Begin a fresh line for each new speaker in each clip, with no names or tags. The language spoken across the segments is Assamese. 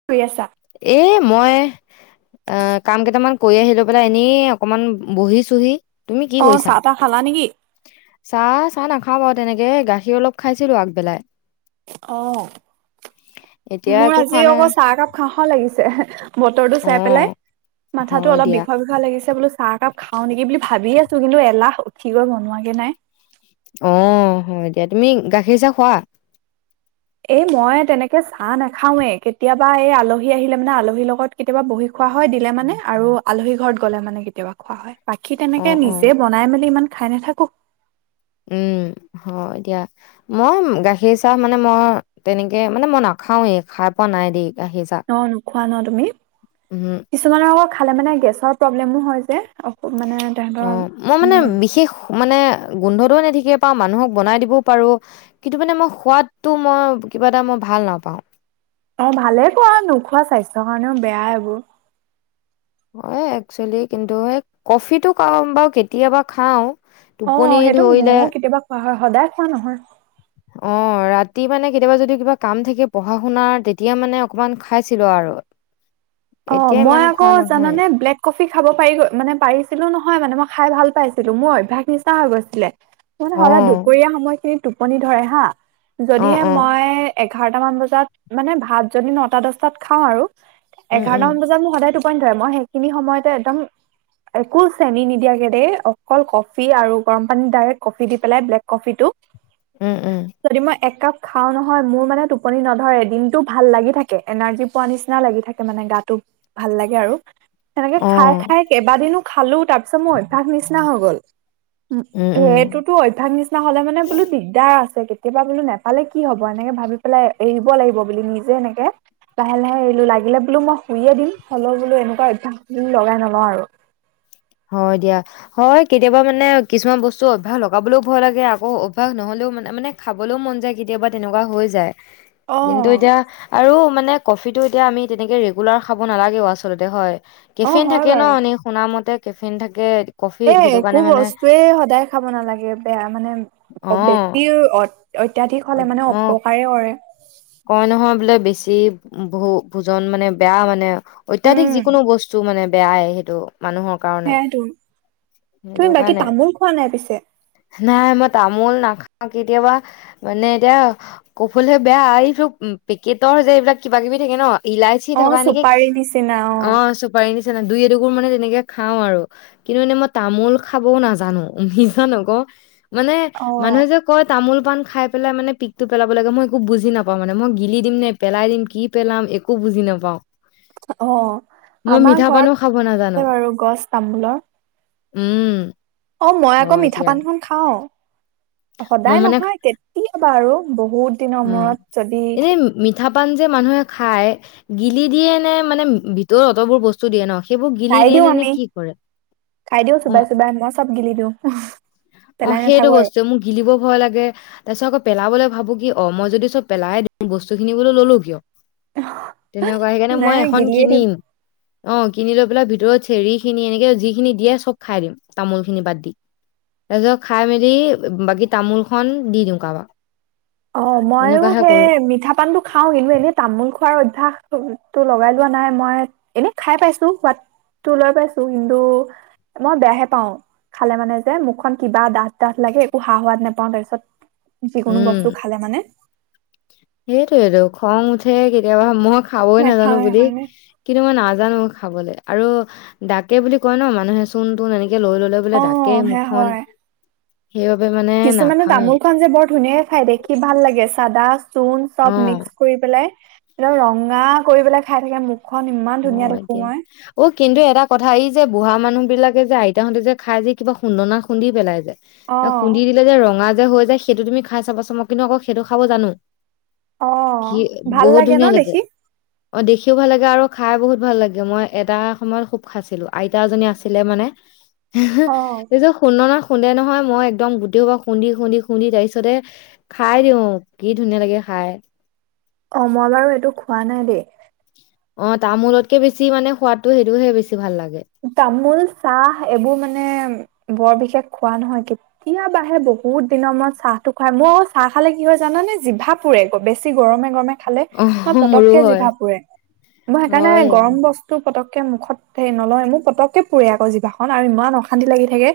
কি কৰি আছা?
এই, মই এঃ, কাম কেইটামান কৰি আহি লৈ পেলাই এনেই অকণমান বহিচোহি। তুমি কি
অ
কৰিছা?
চাহ তাহ খালা নেকি?
চাহ, চাহ নাখাওঁ বাৰু তেনেকে, গাখীৰ অলপ খাইছিলো আগবেলাই।
অ'
এতিয়া
মোৰ
একো খোৱা
আজি
নাই
আকৌ চাহ একাপ খাওঁ খাওঁ লাগিছে বতৰটো
অ
চাই পেলাই, মাথাটো
হয়
অলপ
দিয়া
বিষুৱা বিষুৱা লাগিছে বোলো চাহ একাপ খাওঁ নেকি বুলি ভাবিয়ে আছোঁ, কিন্তু এলাহ উঠিব [unintelligible] নাই।
অ', হয় দিয়া তুমি গাখীৰ চাহ খোৱা?
এই মই তেনেকে চাহ নাখাওঁৱে, কেতিয়াবা এই আলহী আহিলে মানে আলহীৰ লগত কেতিয়াবা বহি খোৱা হয় দিলে মানে, আৰু আলহী ঘৰত গ'লে মানে কেতিয়াবা খোৱা হয়। বাকী
অ
তেনেকে
অ
নিজে বনাই মেলি ইমান খাই নেথাকো।
উম হয় দিয়া। মই গাখীৰ চাহ মানে, মই তেনেকে মানে মই নাখাওঁয়েই, খাই পোৱা নাই দেই। গাখীৰ চাহ
ন নোখোৱা ন তুমি?
উম
কিছুমানৰ আকৌ খালে মানে গেছৰ প্ৰব্লেমো হয় যে। মানে তেহেঁতৰ
অ', মই মানে
উম।
বিশেষ মানে গোন্ধটোও এনে ঠিকে পাওঁ, মানুহক বনাই দিবও পাৰো কিন্তু মানে মই সোৱাদটো মই কিবা এটা মই ভাল নাপাওঁ।
অ', ভালে কোৱা নোখোৱা, স্বাস্থ্যৰ কাৰণেও বেয়াই এইবোৰ।
হয় একচুৱেলি, কিন্তু য়ে কফিটো [unintelligible] বাৰু কেতিয়াবা খাওঁ। টোপনি ধৰিলে
হয়, হয়, হয় সদায় খোৱা নহয়।
[unintelligible] অ' ৰাতি মানে কেতিয়াবা যদি কিবা কাম থাকে পঢ়া শুনাৰ, তেতিয়া মানে অকমান খাইছিলোঁ আৰু। [inaudible]
অ',
এতিয়া
মই
ইমান খোৱা
আকৌ
নহয়।
জানানে ব্লেক কফি খাব পাৰিলোঁ মানে পৰিছিলোঁ নহয় মানে মই খাই ভাল পাইছিলোঁ, মোৰ অভ্যাস নিচিনা হৈ গৈছিলে। মোৰ [unintelligible] সদায়
অ',
দুপৰীয়া সময়খিনিত টোপনি ধৰে হা,
অ',
যদিহে
অ',
মই এঘাৰটামান বজাত, মানে ভাত যদি নটা দচটাত খাওঁ আৰু
উম,
এঘাৰটা
উম,
মান বজাত মোক সদায় টোপনি ধৰে, মই সেইখিনি সময়তে একদম একো চেনি নিদিয়াকে দেই, অকল কফি আৰু গৰম পানীত ডাইৰেক্ট কফি দি পেলাই ব্লেক কফি টো
উম, উম,
[unintelligible] মই এক কাপ খাওঁ নহয় মোৰ মানে টোপনি নধৰে দিনটো ভাল লাগি থাকে এনাৰ্জি পোৱা নিচিনা লাগি থাক তে মানে গাটো ভাল লাগে আৰু সেনেকে খাই
অ',
খাই কেইবাদিনো খালো তাৰ পিছত মোৰ অভ্যাস নিচিনা হৈ গ'ল। উম, সেইটোতো অভ্যাস নিচিনা হ'লে মানে বোলো দিগদাৰ আছে কেবা বোলো নোপালে কি হ'ব এনেকে ভাবি পেলাই এৰিব লাগিব বুলি নিজে এনেকে লাহে, লাহে এৰিলোঁ লাগিলে বোলো মই শুয়ে দিম হ'লেও বোলো এনেকুৱা অভ্যাস লগাই নলওঁ আৰু।
হয় দিয়া। হয় কেতিয়াবা মানে কিছুমান বস্তু অভ্যাস লগাবলেও ভয় লাগে আকৌ অভ্যাস নহ'লেও মানে, মানে খাবলৈও মন যায় কেতিয়াবা তেনেকুৱা হৈ যায়।
অ
কিন্তু এতিয়া আৰু মানে কফিটো এতিয়া আমি তেনেকে ৰেগুলাৰ খাব নালাগেও আচলতে হয়
অ
কেফেন
হয়
থাকে ন
বাৰু
এনে শুনা মতে কেফিন থাকে কফিত
এ,
সেইটো কাৰণে
একো
মানে
বস্তুৱে সদায় খাব নালাগে বেয়া মানে অ', [unintelligible] অত - অত্যাধিক হ'লে মানে
অ',
অপকাৰে কৰে।
কয় নহয় বোলে বেছি বহু ভোজন মানে বেয়া মানে অত্যাধিক
উম,
যিকোনো বস্তু মানে বেয়াই সেইটো মানুহক
সেয়াইটো। তুমি বাকী
কাৰণে
তামোল খোৱা নাই পিছে?
নাই মই তামোল নাখাওঁ কেতিয়াবা মানে এতিয়া কফুলহে বেয়া [unintelligible] [unintelligible] পেকেটৰ যে এইবিলাক কিবা-কিবি থাকে ন ইলাচি
অ
থকা এনেকে,
চুপাৰী নিচিনা
অ' [unintelligible] পাৰি নিচানা দুই এডু গুৰ মানে তেনেকে খাওঁ আৰু। কিন্তু মানে মই তামোল খাবওঁ নাজানো মিজা নকৌ। মানে
অ
মানুহে যে কয় তামোল পা খাই পেলাই মানে পিকতটো পেলাব লাগে মই একো বুজি নাপাওঁ। [unintelligible] মানে মই গিলি দিম নে, পেলাই দিম কি পেলাম একো বুজি নাপাও। মানে মই গিলি দিম নে, পেলাই দিম, কি পেলাম, একো বুজি নাপাও।
অ আমাৰ
পানো খাব নাজানো
ঘৰত বাৰু গছ তামোলৰ।
উম।
অ মই আকৌ
হয়
মিঠা
দিয়া
পান খন খাও,
মই
সদায়
মানে
নহয় এনি [inaudible] ইবা আৰু বহুত। দিনৰ
উ'ম।
মূৰত যদি
এই মিঠা পান যে মানুহে খাই' গিলি দিয়ে নে' মানে ভিতৰত অতবোৰ ব স্তু দিয়ে ন' সেইবোৰ গিলি
খাই
দিয়ে
দিও
নে নে
আমি
কি কৰে?
খাই দিও চোবাই
অ'
চোবাই মই চব গিলি দিওঁ।
অ সেইটো বস্তুৱে মোক গিলিব ভয় লাগে, তাৰ পিছত আকৌ পেলাবলৈ ভাবো কি অ' মই যদি চব পেলাই দিওঁ বস্তু খিনি বোল ললো কিয়! তেনেকুৱা সেইকাৰণে
নাই
মই এখন
গিলিয়ে দিও
কিনিম। অ কিনি লৈ পেলাই ভিতৰত চেৰিখিনি এনেকে যিখিনি দিয়ে চব খাই দিম। তামোল খিনি বাদ দি। তাৰপিছত খাই মেলি বাকী তামোল খন দি দিওঁ কাৰোবাক।
অ মইয়ো
তেনেকুৱাহে
সেই
কৰো
মিঠা পানটো খাওঁ কিন্তু এনেই তামোল খোৱাৰ অভ্যাস তটো লগাই লোৱা নাই' মই এনে খাই পাইছো হোৱাত তো লৈ পাইছো কিন্তু মই বেয়াহে পাও, খালে মানে যে মুখখন কিবা ডাঠ ডাঠ লাগে একো সা সোৱাদ নোপাওঁ তাৰপিছত যিকোনো বস্তু খালে মানে'
সেইটোয়েইটো খং উঠে কেতিয়াবা মই খাবই
নেখাওঁ
নাজানো বুলি
সেইকাৰণে
কিন্তু মই নাজানো খাবলৈ আৰু ডাকে বুলি কয় ন' মানুহে চোন তোন এনেকে লৈ ললে বোলে ডাকে
অ' সেয়া
মুখখন,
হয়
সেইবাবে মানে
কিছুমানে
নাখাওৱে
তামোল খন যে বৰ ধুনীয়াকে খাই দেখি ভাল লাগে, চাদা, চোণ
অ
চব মিক্স কৰি পেলাই' একম ৰঙা কৰি পেলাই খাই থাকে মুখখন ইমান ধুনীয়া
হয়
দেখো
দিয়া
মই।
অ কিন্তু এটা কথা' এই যে বুঢ়া মানুহ বিলাকে যে আইতাহঁতে যে' খাই যে কিবা খুন্দনা খুন্দি পেলাই যায়যে?
অ'
খুন্দি দিলে যে ৰঙা যে হৈ যায়, সেইটো তুমি খাই চাবা চোন কিন্তু আকৌ সেইটো খাব জানো।
অ'
কি
ভাল
বহুত
ন
ধুনীয়া লাগে!
দেখি
অঁ দেখিও ভাল লাগে আৰু খাই বহুত ভাল লাগে, মই এটা সময়ত খুব খাইছিলোঁ! আইতা এজনী আছিলে মানে
অ
এই যে খুন্দনাত খুন্দে নহয় মই একদম গোটেইসোপা খুন্দি, খুন্দি, খুন্দি তাৰ পিছতে খাই দিওঁ! কি ধুনীয়া লাগে খাই।
অ' মই বাৰু এইটো খোৱা নাই দেই!
অঁ তামোলতকে বেছি মানে সোৱাদটো সেইটোহে বেছি ভাল লাগে।
তামোল, চাহ এইবোৰ মানে বৰ বিশেষ খোৱা নহয় কে কেতিয়াবাহে, বহুত দিনৰ মূৰত চাহটো খুৱাই মই অ' চাহ খালে কি হয় জানানে জিভা পুৰে বেছি গৰমে, গৰমে খালে
অ
মই
মোৰো
পতককে
হয়
জিভা পুৰে! মই সেইকাৰণে
হয়
গৰম ব স্তু, পতককে মুখত হেৰি নলওঁয়ে মোৰ পতককে পুৰে আকৌ জিভাখন আৰু ইমান অশান্তি লাগি থাকে!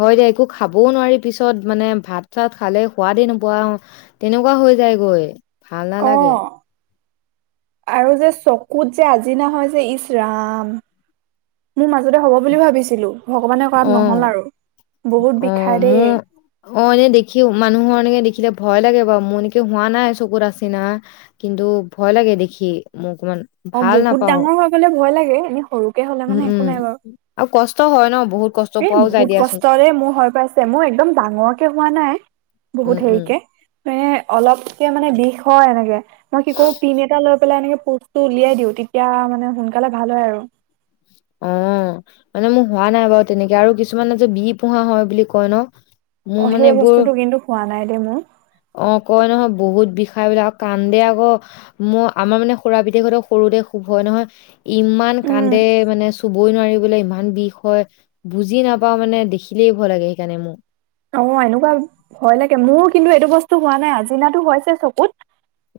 হয় দে একো খাবও নোৱাৰি পিছত মানে' ভাত চাত খালেও সোৱাদেই নোপোৱা হওঁ! তেনেকুৱা হৈ যায়গৈ, ভাল
অ
নালাগে!
আৰু যে চকুত যে আজিনা হয় যে ইচ ৰাম মোৰ মাজতে হ'ব বুলি ভাবিছিলোঁ, ভগৱানে
অ
কৰাত নহ'ল আৰু! বহুত
অ
বিষাই দেই।
মোৰ অ' এনে দেখি মানুহৰ এনেকে দেখিলে ভয় লাগে বাৰু' মোৰ এনেকে হোৱা নাই চকুত আচিনা! কিন্তু ভয় লাগে দেখি মোৰ কিমান।
অ' বহুত ডাঙৰ হৈ গ'লে ভয় লাগে, এনে সৰুকে হ'লে
উম
মানে
উম
একো নাই বাৰু।
আৰু কষ্ট হয় ন বহুত কষ্ট
এই
পোৱাও যায়
বহুত
দিয়াচোন
কষ্টৰে মোৰ হৈ পাইছে, মোৰ একদম ডাঙৰকে হোৱা নাই
উম
বহুত
উম
হেৰিকে। এ, অলপকে মানে বিষ হয় এনেকে, মই কি কৰোঁ পিন এটা লৈ পেলাই এনেকে পূঁজটো উলিয়াই দিওঁ, তেতিয়া মানে সোনকালে ভাল হয় আৰু।
অ' মানে মোৰ হোৱা নাই বাৰু তেনেকে আৰু কিছুমানে যে বি ফোঁহা হয় বুলি কয় ন'? মোৰ
অ'
মানে
সেই
এইবোৰ
বস্তুটো কিন্তু হোৱা নাই দেই মোৰ।
অ' কয় নহয় বহুত বিষাই বুলি আৰু কান্দে আকৌ। ম আমাৰ মানে খুৰা পিতেকহঁতৰ সৰুতে খুব হয় নহয়, ইমান
উম
কান্দে। মানে চুবই নোৱাৰি বোলে ইমান বিষ হয়, বুজি নাপাওঁ মানে দেখিলেই ভয় লাগে সেইকাৰণে মোৰ।
অ' এনেকুৱা ভয় লাগে, মোৰ কিন্তু এইটো বস্তু হোৱা নাই, আজিনাতো হৈছে চকুত।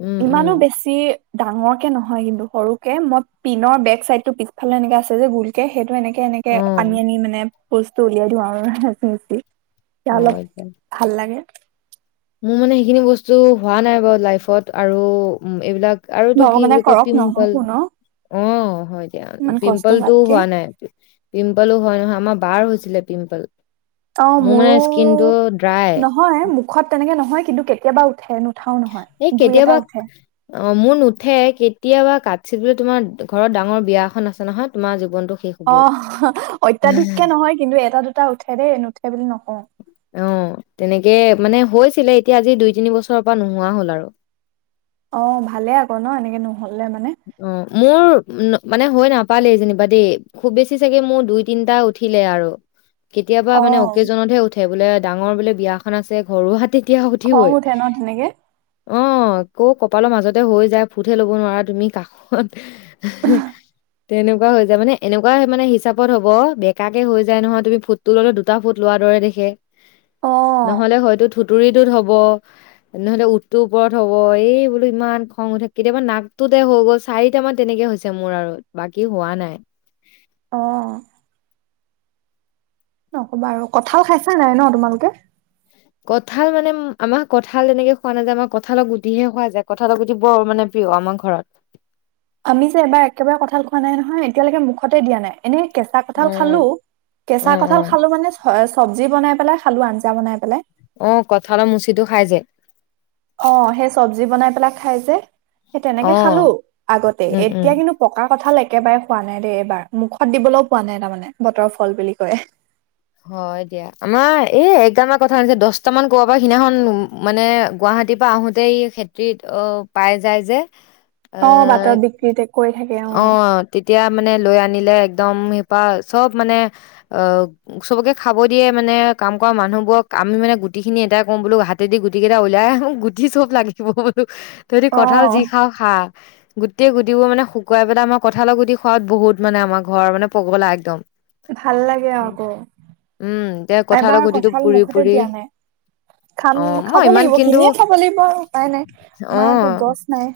উম উম
ইমানো বেছ ছি ডাঙৰকে নহয় কিন্তু সৰুকে মই পিনৰ বেক চাইডটো পিছফালে এনেকে আছে যে গোলকে সেইটো এনেকে তেনেকে
অ
আনি আনি মানে পূঁজটো উলিয়াই দিওঁ আৰু [unintelligible] তেতিয়া অলপ
হয় এতিয়া
ভাল লাগে।
মোৰ মানে সেইখিনি বস্তু হোৱা নাই বাৰু লাইফত আৰু এইবিলাক আৰু এইটো কি
ভগৱানে
বুলি কয়
কৰক
পিম্পল
নহওকো ন
অ' হয় দিয়া,
ইমান কষ্ট
পিম্পলটো
হোৱাতকে
হোৱা নাই। পিম্পলো হয় নহয় আমাৰ বাৰ হৈছিলে পিম্পল, মোৰ মানে স্কিনটো ড্ৰাই।
হয় মুখত তেনেকে নহয় কিন্তু কেতিয়াবা উঠে, নুঠাও নহয়
এই
দুই এটা
কেতিয়াবা
উঠে।
অ' মোৰ নুঠে কেতিয়াবা কাতচিৎ তোমাৰ ঘৰত ডাঙৰ বিয়াখন আছে নহয় জীৱনটো শেষ। হ'বই।
অ' অত্যাধিককে নহয় কিন্তু এটা দুটা উঠে দেই, নুঠে বুলি নকওঁ।
অ' তেনেকে মানে হৈছিলে, এতিয়া আজি দুই তিনি বছৰৰ পৰা নোহোৱা হ'ল আৰু।
অ' ভালে আকৌ ন' এনেকে নহ'লে মানে।
উম, মোৰ মানে হৈ নাপালেই যেনিবা দেই। খুব বেছি চাগে মোৰ দুই তিনটা উঠিলে আৰু। কেতিয়াবা
অ
মানে অকেজনতহে উঠে, বোলে ডাঙৰ বোলে বিয়াখন আছে ঘৰো হাটিত তেতিয়া
খং
উঠিবই।
উঠে ন তেনেকে
অ' কৌ কপালৰ মাজতে হৈ যায়, ফুটহে ল'ব নোৱাৰা তুমি। [inaudible] তেনেকুৱা হৈ যায়, মানে এনেকুৱা মানে হিচাপত হ'ব বেকাকে হৈ যায় নহয় তুমি ফোঁট টো ল'লে দুটা ফোঁট লোৱাৰ দৰে দেখে,
অ
নহ'লে হয়তো থুতুৰিটোত হ'ব। নহ'লে উঠটোৰ ওপৰত হ'ব, এই বোলো ইমান খং উঠে কেতিয়াবা নাকটোত তে হৈ গ'ল, চাৰিট মান তেনেকে হৈছে মোৰ আৰু বাকী হোৱা নাই।
অ'। নক'বা আৰু। কঁঠাল খাইছা নাই ন' তোমালোকে?
কঁঠাল মানে আমাৰ কঠাল তেনেকে খোৱা নাযায়, আমাৰ কঁঠালত গুটিহে খোৱা যায়, কঁঠালত গুটি বৰ মানে প্ৰিয় আমাৰ ঘৰত।
আমি যে এবাৰ একেবাৰে কঁঠাল খোৱা নাই নহয়, এতিয়ালৈকে মুখতে দিয়া নাই, এনে কেঁচা
অ
কঁঠাল খালোঁ।
অ
কেঁচা
অ
কঁঠাল খালোঁ মানে চ-চবজি বনাই পেলাই খালোঁ, আঞ্জা বনাই পেলাই।
অ' কঁঠালৰ মুচিটো খাই যে।
অ' সেই চবজি বনাই পেলাই খাই যে সেই তেনেকে
অ
খালোঁ আগতে,
উম উম
এতিয়া কিন্তু পকা কঁঠাল একেবাৰে হোৱা নাই দেই এইবাৰ, মুখত দিবলৈও পোৱা নাই তাৰমানে, বতৰৰ ফল বুলি কয়।
হয় দিয়া। আমাৰ এই একগাল মান কঁঠাল আনিছে, দহটামান ক'বাৰ পৰা সিদিনাখন মানে গুৱাহাটী আহো তে এই খেতিত অ' পাই যায় যে। এ
অ' বাটত বিক্ৰী তে কৰি থাকে অ'।
তেতিয়া মানে লৈ আনিলে একদম সেইপা চব মানে অ' চবকে খাব দিয়ে মানে কাম কৰা মানুহবোৰক, আমি মানে গুটিখিনি এদায় কৰোঁ বোলো হাত হাতে দি গুটি কেইটা উলাই আহোঁ গুটি চব লাগিব বুলো তহঁতি
অ
কঠাল যি খাওঁ খা। গোটেই গুটিবোৰ মানে শুকুৱাই পেলাই [unintelligible] কঁঠালৰ গুটি খোৱাত বহুত মানে আমাৰ ঘৰ মানে পগলা একদম।
ভাল লাগে আকৌ
উম এতিয়া কঁঠালৰ
এবাৰ
গুটিটো
কঠাল
পুৰি
মুখতে
পুৰি
দিয়া নাই। খাম
অ', মই
খাব
ইমান
লাগিব
কিন্তু
কিনিয়ে খাব লাগিব আৰু উপাই নাই আমাৰতো
অ',
গছ নাই।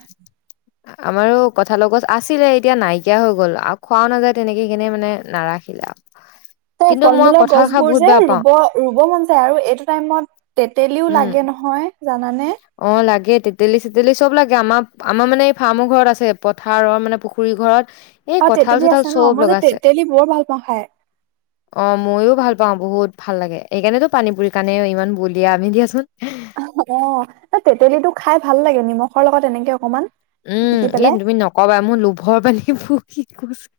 [inaudible] আমাৰো কঁঠাল গছ আছিলে এতিয়া নাইকিয়া হৈ গ'ল আৰু খোৱাও নাযায় তেনেকে সেকেনে মানে নাৰাখিলে আৰু।
এ
কিন্তু মই
ফল-মূলৰ
কঁঠাল খাই
গছবোৰ
বহুত
যে
বেয়া পাওঁ
ৰুব, ৰুব মন যায় আৰু এইটো টাইমত তেতেলীও লাগে নহয় জানানে?
অ'লাগে তেতেলী-চেতেলি চব লাগে আমাৰ, আমাৰ মানে এই ফাৰ্মৰ ঘৰত আছে পথাৰৰ মানে পু খুৰী ঘৰত এই কঁঠাল
অ'তেতেলী
চঠাল
আছে
চব
ন'মই যে
লগাইছে
তেতেলী বৰ ভাল পাওঁ খাই।
[inaudible] অ' মইয়ো ভাল পাওঁ বহুত ভাল লাগে এইকাৰণেতো পানী পুৰি কাৰণে ইমান বলিয়া আমি দিয়াচোন।
[unintelligible] অ'তেতেলীটো খাই ভাল লাগে নিমখৰ লগত এনেকে অকমান।
উম,
পিটিকি
এ
পেলাই
তুমি নকবা মোৰ লোভৰ পানি পৰি গৈছে।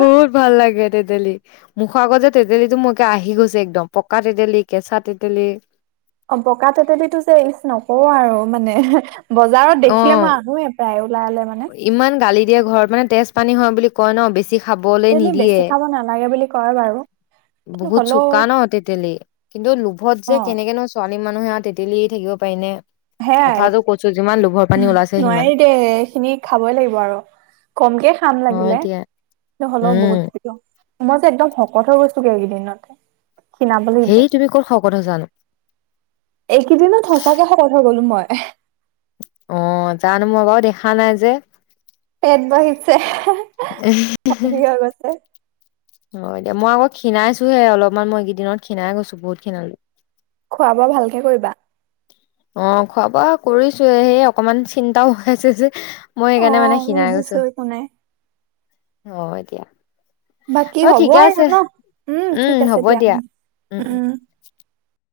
বহত ভাল লাগে তেতেলী। মুখৰ আগত যে তেতেলীটো মোৰ একে আহি গৈছে একদম পকা তেতেলী, কেঁচা তেতেলী
অ' পকা তেতেলীতোটো যে ইচ নকওঁ আৰু মানে। বজাৰত
অ
দেখিলে মই আনোয়ে প্ৰায় ওলালে মানে।
ইমান গালি দিয়ে ঘৰত মানে তেজ পানী হয় বুলি কয় ন' বেছি খাবলৈ
তেতেলি
নিদিয়ে
বেছি খাব নালাগে বুলি কয় বাৰু। কিন্তু
বহুত
হ'লেও
চোকা ন' তেতেলি কিন্তু লোভত যে
অ
কেনেকে নো ছোৱালী মানুহে আ তেতেলী এৰি থাকিব পাইনে
সেয়াই
কথাটো কৈছো যিমান লোভৰ পানী ওলাইছে সিমান।
তে এই খিনি খাবই লাগিব আৰু কমকে খাম
হয়
লাগিলে
দিয়া
নহ'লও
উম
বহুত মই যে একদম শকত হৈ গৈছলোঁ গে একেইদিনত।
সেই তুমি ক'ত শকত হৈছে নো।
এইকেইদিনত সঁচাকে শকত হৈ গলোঁ মই।
অ' জানো মই বাৰু দেখা নাই যে।
পেট বাহিছে [unintelligible] হৈ গৈছে।
হয় দিয়া মই আকৌ খিণাইছোহে অলপমান মইকেইদিনত খীণাই গৈছো বহুত খিনালোঁ।
খোৱা বোৱা ভালকে কৰিবা।
অ'খোৱা বোৱা কৰিছো এ সেই অকমান চিন্তাও হৈ আছে যে মই
অ
এইকাৰণে মানে শীণাই
বুজিছো
গৈছো
একো নাই
হয়, দিয়া।
বাকী হ'ব আৰু ন' উম,
উম
ঠিক
হ'ব
আছে দিয়া উম,